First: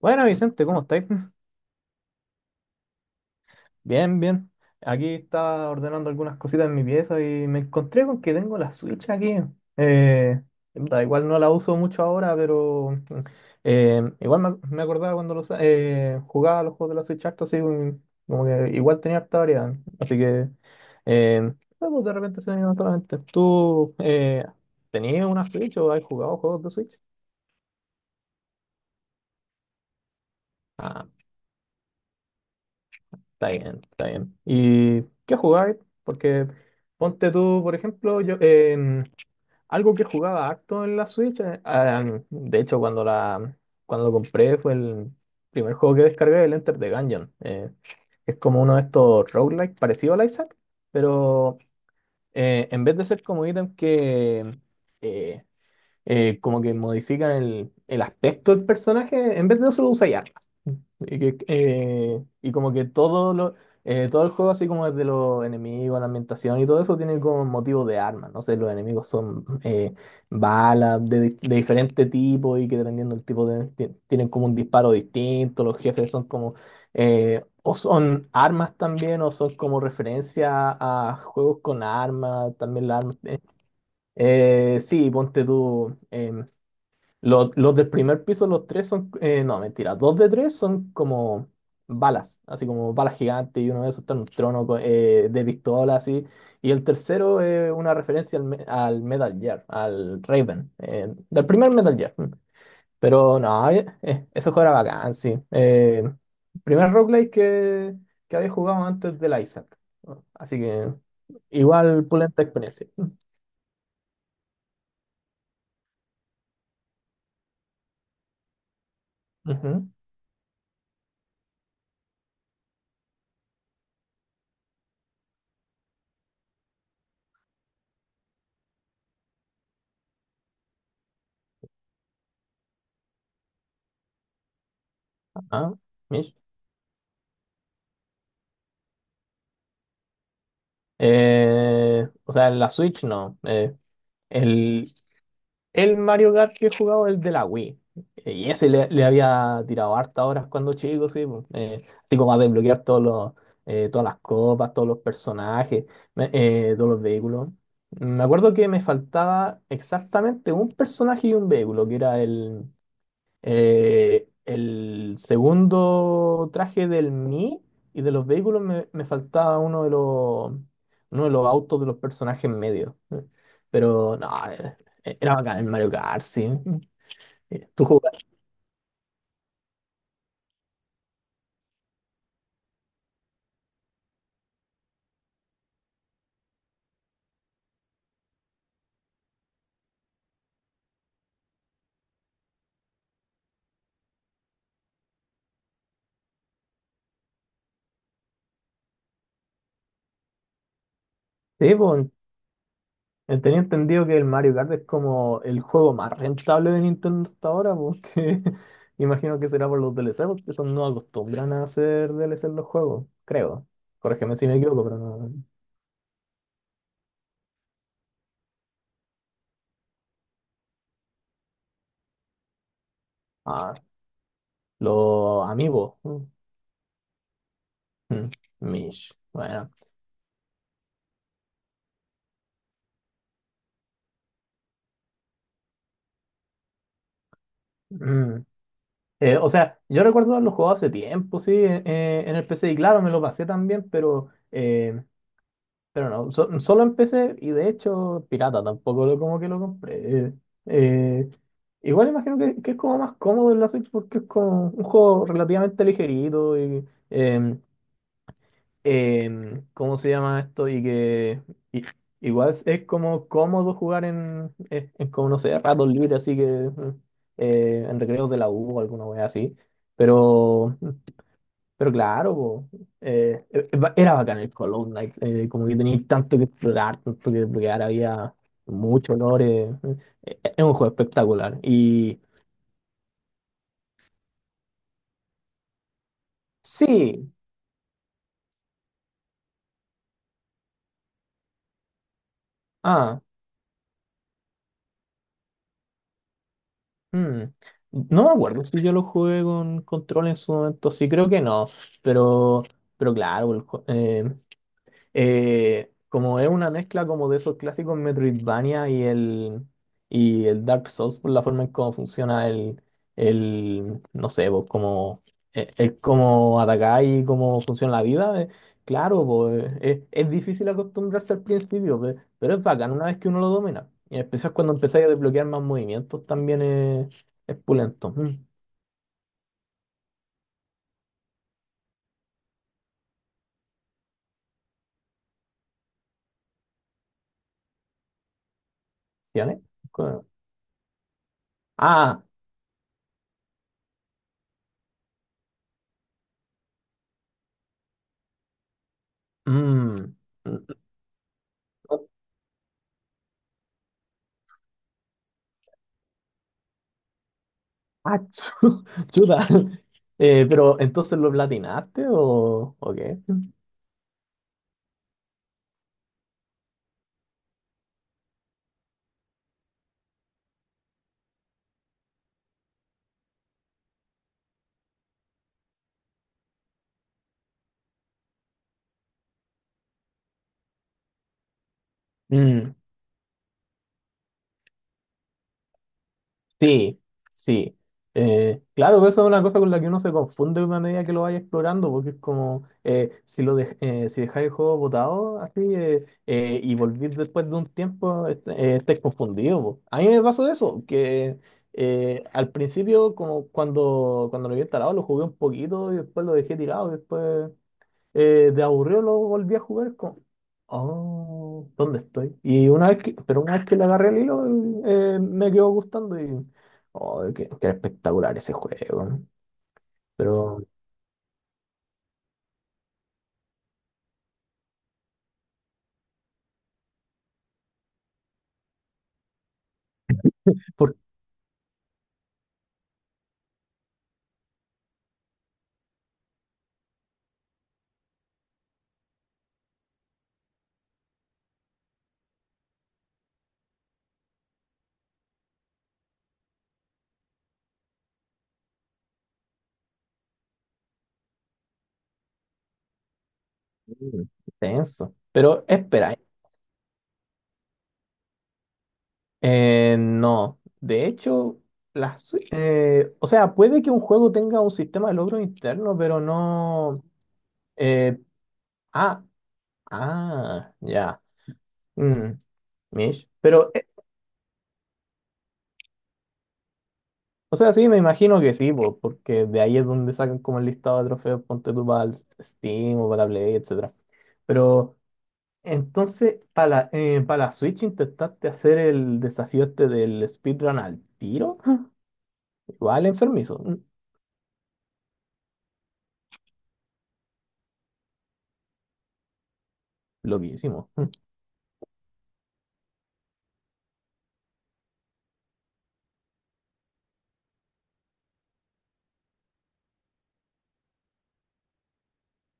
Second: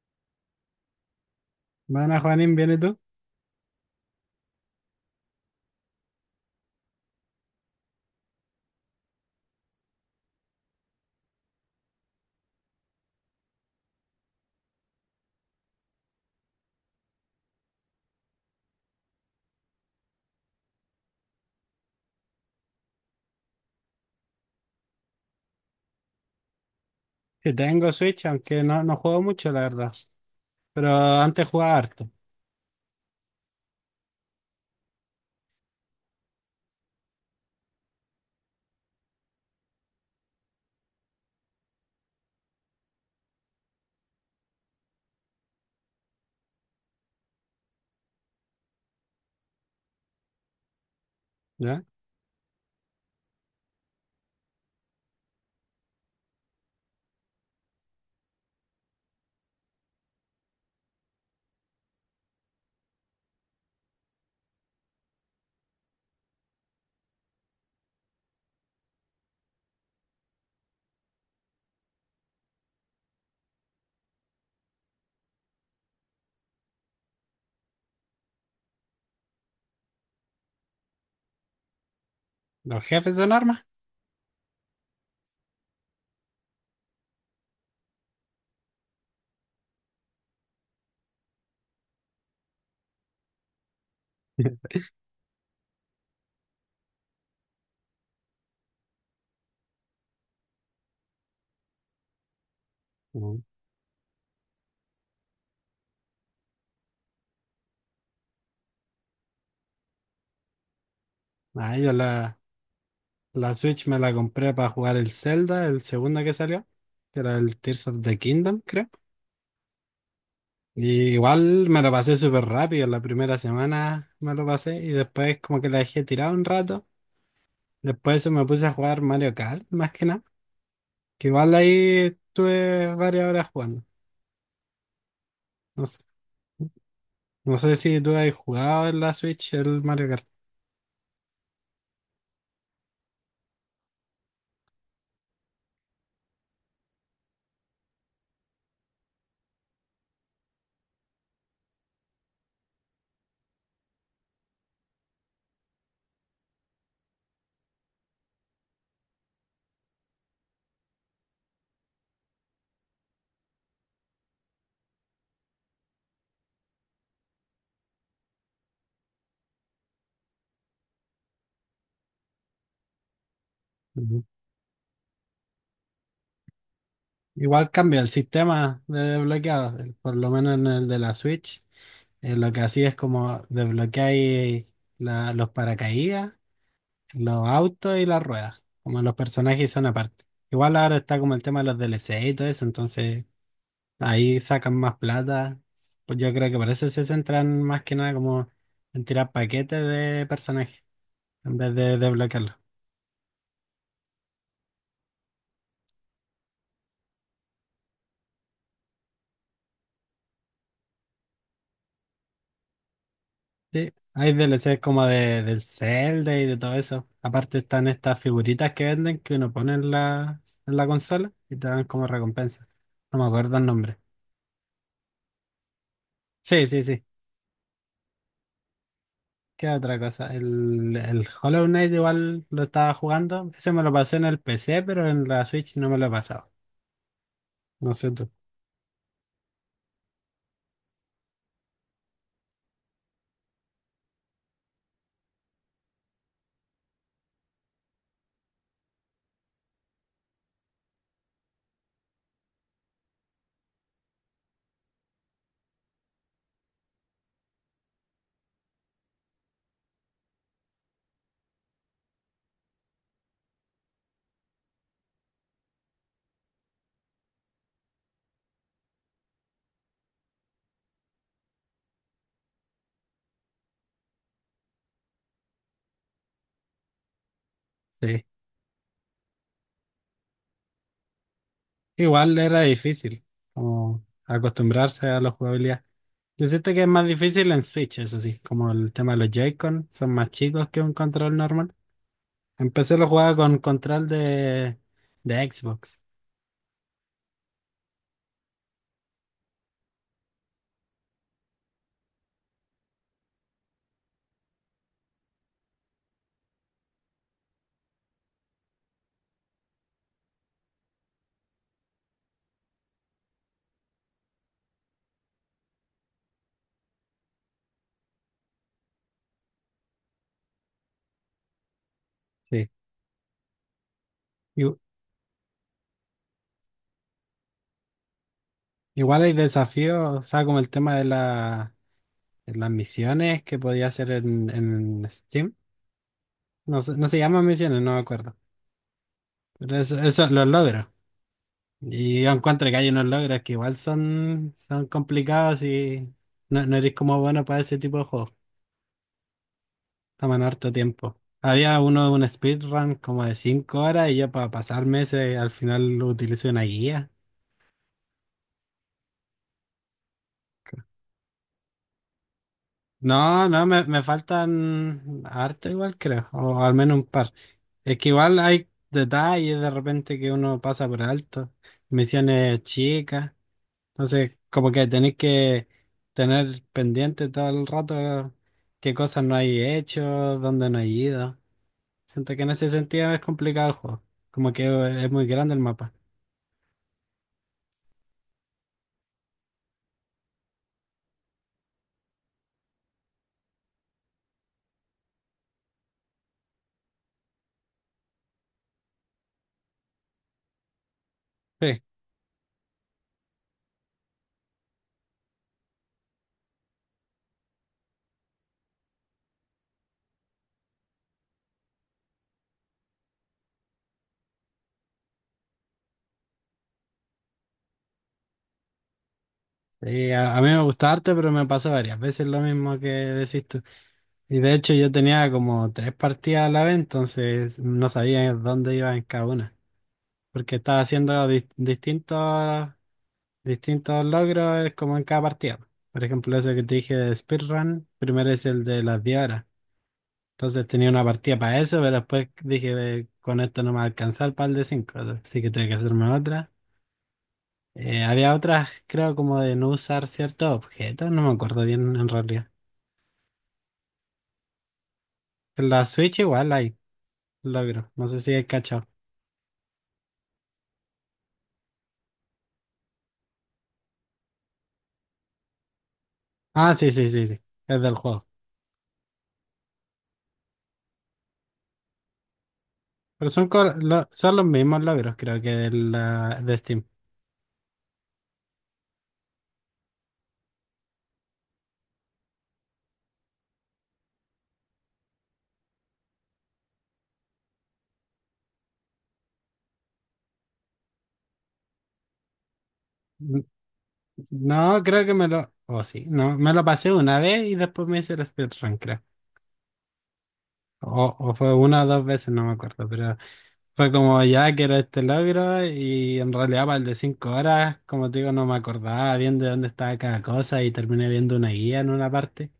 Bueno, Vicente, ¿cómo estáis? Bueno, Juanín, ¿vienes tú? Bien, bien. Aquí estaba ordenando algunas cositas en mi pieza y me encontré con que tengo la Switch aquí. Eh, da igual, no la uso mucho ahora, pero igual me acordaba cuando jugaba los juegos de la Switch harto, así como que igual tenía harta variedad. Así que eh, no, pues, de repente se me vino a la mente. ¿Tú tenías una Switch o has jugado juegos de Switch? Sí, tengo Switch, aunque no juego mucho, la verdad. Pero antes jugaba harto, Está bien, está bien. ¿Y qué jugáis? Porque ponte tú, por ejemplo, algo que jugaba harto en la Switch, de hecho cuando lo compré fue el primer juego que descargué, el Enter the Gungeon. Es como uno de estos roguelike parecido al Isaac, pero ¿ya? En vez de ser como ítem que eh, como que modifican el aspecto del personaje, en vez de eso lo usáis y como que todo el juego, así como desde los enemigos, la ambientación y todo eso, tiene como motivos de armas. No sé, los enemigos son balas de, de diferente tipo y que dependiendo del tipo tienen como un disparo distinto. Los jefes son como o son armas también o son como referencia a juegos con armas, Los también las jefes armas. son armas. Sí, ponte tú. Los del primer piso, los tres son, no, mentira, dos de tres son como balas, así como balas gigantes, y uno de esos está en un trono de pistola, así. Y el tercero es una referencia al, al Metal Gear, al Raven, del primer Metal Gear. Mm. Pero Mm. no, ese juego era bacán, sí. Primer roguelike que había jugado antes del Isaac. Así que Ah, igual pulenta experiencia. la Switch me la compré para jugar el Zelda, el segundo que salió, que era el Tears of the Kingdom, creo. Ujú, Y igual me lo pasé súper rápido, la primera semana me lo pasé y después como que la dejé tirada un rato. Después de eso me puse a jugar Mario Kart, más que nada, que igual ahí estuve varias horas jugando. ajá, Mish. No sé si tú has jugado en la Switch el Mario Kart. O sea, en la Switch no. El, el Mario Kart que he jugado es el de la Wii. Y ese le había tirado hartas horas cuando chico, sí. po. Así como a desbloquear todas las copas, todos los personajes, todos los vehículos. Me acuerdo que me faltaba exactamente un personaje y un vehículo, que era el segundo traje del Mii, y de los vehículos me faltaba uno de los autos de los personajes medios. Pero Ujú. no, era bacán el Mario Kart, sí. Igual ¿tú cambia el jugaste? sistema de desbloqueado, por lo menos en el de la Switch. Lo que hacía es como desbloqueáis los paracaídas, los autos y las ruedas. Como los personajes son aparte. Igual ahora está como el tema de los DLC y todo eso, entonces ahí sacan más plata. Pues yo creo que por eso se centran más que nada como en tirar paquetes de personajes en Sí, vez de pues, desbloquearlos. Tenía entendido que el Mario Kart es como el juego más rentable de Nintendo hasta ahora, porque imagino que será por los DLC, porque son no acostumbran a hacer DLC en los juegos, creo. Sí, hay Corrígeme si me DLC equivoco, pero como no. No, de, no. del Zelda y de todo eso. Aparte están estas figuritas que venden que uno pone en en la consola y te dan como recompensa. No me acuerdo el Ah, nombre. los amigos. Mm. Sí, sí, sí. Mm, Mish, ¿Qué bueno. otra cosa? El Hollow Knight igual lo estaba jugando. Ese me lo pasé en el PC, pero en la Switch no me lo he pasado. No sé tú. Mm. O sea, yo recuerdo haberlo jugado hace tiempo, sí, en el PC, y claro, me lo pasé también, pero no, solo en PC, y de hecho, pirata, tampoco lo, como que lo compré. Eh, Igual imagino que es como más cómodo en la Switch porque es como un juego relativamente ligerito y, eh, ¿cómo se llama esto? Y que i- igual es como cómodo jugar en como no sé, ratos libres, así que en recreos de la U o alguna wea así. Pero, mm, pero claro, po, era bacán el Hollow Knight, como que tenía tanto que explorar, tanto que desbloquear, Sí. había muchos olores. Es un juego espectacular. Y Igual era difícil como acostumbrarse a la jugabilidad. Yo siento que es más sí, difícil en Switch, eso sí. Como el tema de los Joy-Con son más chicos que un control normal. Empecé la ah, jugada con de Xbox. hmm, no me acuerdo si yo lo jugué con control en su momento, sí creo que no, pero, pero claro, eh, como es una mezcla como de esos clásicos Metroidvania y el Dark Souls por la forma en cómo funciona el no sé, pues como el cómo atacar y cómo funciona la vida, claro, pues es difícil acostumbrarse al principio, pero es Sí. bacán una vez que uno lo domina. Y en especial cuando Igu- empezáis a desbloquear más movimientos también es pulento. Mm, Igual hay desafíos, o sea, como el tema de las misiones que podía hacer en Steam. No, no se llaman misiones, no me acuerdo. ¿sí, Ale? Pero eso, Co- eso los logros. Ah, Y yo encuentro que hay unos logros que igual son complicados y no eres como bueno para ese tipo de juegos. mm, Toman mm, harto tiempo. Había uno de un speedrun como de 5 horas y yo para pasarme ese al final utilicé una guía. ah, chuta. Pero entonces, ¿lo platinaste o qué? No, me faltan harto igual creo, o al menos un par. Es que igual hay detalles de repente que uno pasa por alto, misiones chicas, entonces como que tenéis que tener pendiente todo el rato qué cosas no hay hecho, dónde no hay ido. Siento que en ese Mm, sentido es complicado el juego, como que es muy grande el mapa. sí, sí. Claro, eso es una cosa con la que uno se confunde a medida que lo vaya explorando, porque es como si lo si dejáis el juego botado así y volvís después de un tiempo, estáis confundido. Po. A mí me pasó eso, que Sí. Al principio, como cuando lo había instalado, lo jugué un poquito y después lo dejé tirado, y después. De aburrido lo volví a jugar con... Oh, ¿dónde estoy? Y una vez que, pero una vez que le agarré el hilo, me quedó gustando y... Oh, qué espectacular ese juego. ¿No? Sí, a mí me Pero... gusta harto, pero me pasó varias veces lo mismo que decís tú. Y de hecho yo tenía como 3 partidas a la vez, entonces no sabía dónde iba en cada una, porque estaba ¿Por haciendo distintos logros como en cada partida. Por ejemplo, eso que te dije de speedrun, primero es el de las 10 horas. Entonces tenía una partida para eso, pero después dije, con esto no me va a alcanzar para el de cinco, así que tuve que hacerme otra. Había otras, creo, como de no usar ciertos objetos, no me acuerdo bien en realidad." qué? Tenso. Pero En la espera, Switch igual hay logros, no sé si hay cachado. No. De hecho, la Switch... O sea, puede que un juego tenga un sistema de logro interno, pero Ah, sí, no... sí, sí, sí. Es del eh, juego. ah, ah, ya. Mm, Mish. Pero son, Pero son los mismos logros, creo que de Steam. o sea, sí, me imagino que sí, po, porque de ahí es donde sacan como el listado de trofeos, ponte tú para el Steam o para la Play, etcétera. Pero entonces, para la, pa' la Switch, ¿intentaste hacer el desafío este del speedrun al tiro? Igual N- enfermizo, mm, No, creo que me lo. Oh, sí. No, me lo pasé una vez y después me hice el speedrun, creo. loquísimo. O fue una o dos veces, no me acuerdo. Pero fue como ya quiero este logro y en realidad para el de 5 horas, como te digo, no me acordaba bien de dónde estaba cada cosa y terminé viendo una guía en una parte.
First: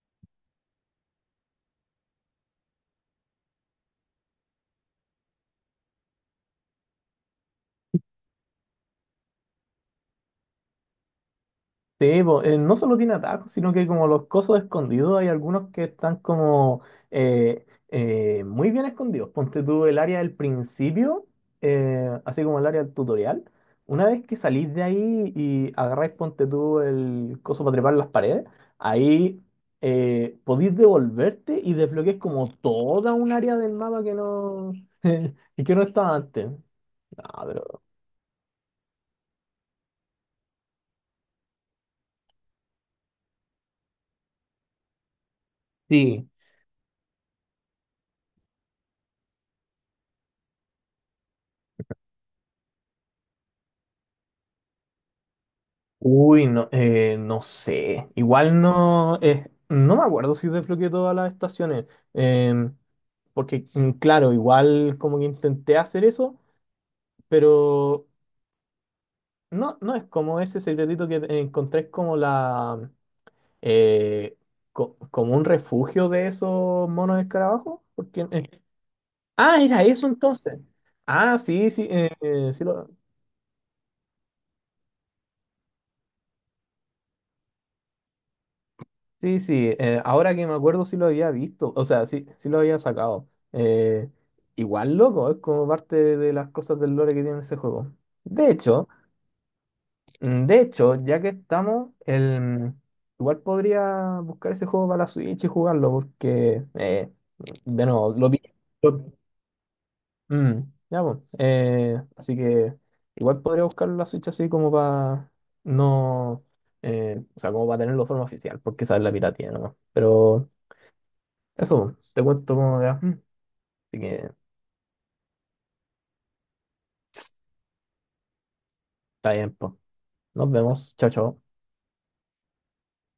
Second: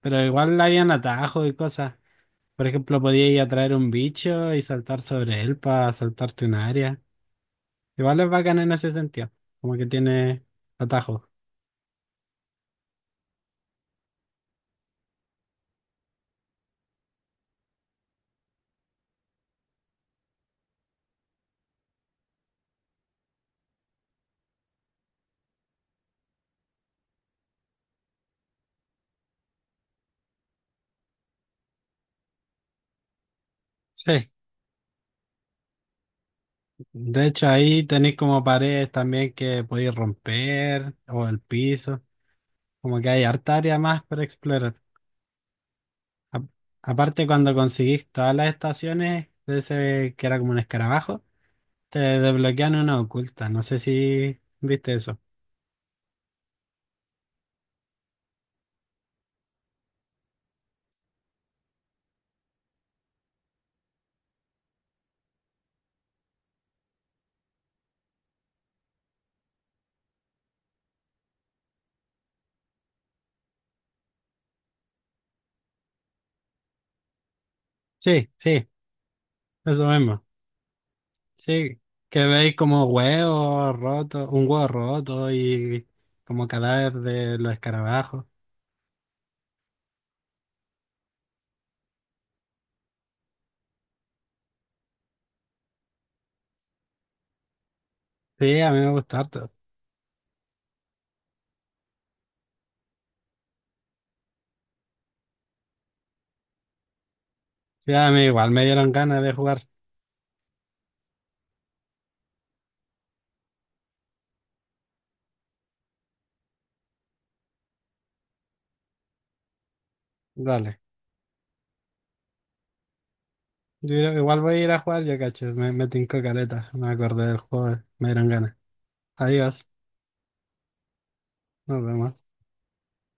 Pero igual habían atajos y cosas. Por ejemplo, podía ir a traer un bicho y saltar sobre él para saltarte un área. Igual es bacán en ese sentido, como que tiene atajos. Sí, po, no solo tiene atajos, sino que como los cosos escondidos, hay algunos que están como muy bien escondidos. Ponte tú el área del principio, así como el área del tutorial. Una vez que salís de ahí y agarráis, ponte tú el coso para trepar las paredes, ahí podéis devolverte y desbloqueáis como toda un área del mapa que Sí, no, que no estaba antes. de Ah, hecho ahí pero tenéis como paredes también que podéis romper o el piso, como que hay harta área más para explorar. sí, A- Aparte cuando conseguís todas las estaciones de ese que era como un escarabajo, te desbloquean una oculta, no sé si viste eso. uy, no, no sé. Igual no, no me acuerdo si desbloqueé todas las estaciones. em, Porque, mm, claro, igual como que intenté hacer eso, pero no, no es como ese secretito que encontré, es como la eh, como un refugio de esos monos escarabajos. Porque, Sí, sí, era eso eso mismo. entonces. Ah, sí, Sí, sí, que veis sí como lo, huevos rotos, un huevo roto y como cadáver de los escarabajos. sí, sí, ahora que me acuerdo sí lo había visto, o sea, sí, sí lo había sacado. Igual loco, es como parte de las cosas del lore que tiene ese juego. De Sí, a mí hecho, me gusta harto. mm, de hecho, ya que estamos, el, igual podría buscar ese juego para la Switch y jugarlo, porque, de Sí, a nuevo, mí lo vi. igual me dieron lo- ganas de jugar. mm, ya, pues, así que igual podría buscar la Switch así como para no, o sea, como para tenerlo de forma oficial, porque esa es la piratía nomás. Pero... Dale. Eso, te cuento cómo me va. Así que, Igual voy a ir a jugar, yo cacho. Me tincó caleta. Me acordé del juego. Me dieron ganas. está bien, Adiós. pues. Nos vemos. Chao, chao. Nos vemos.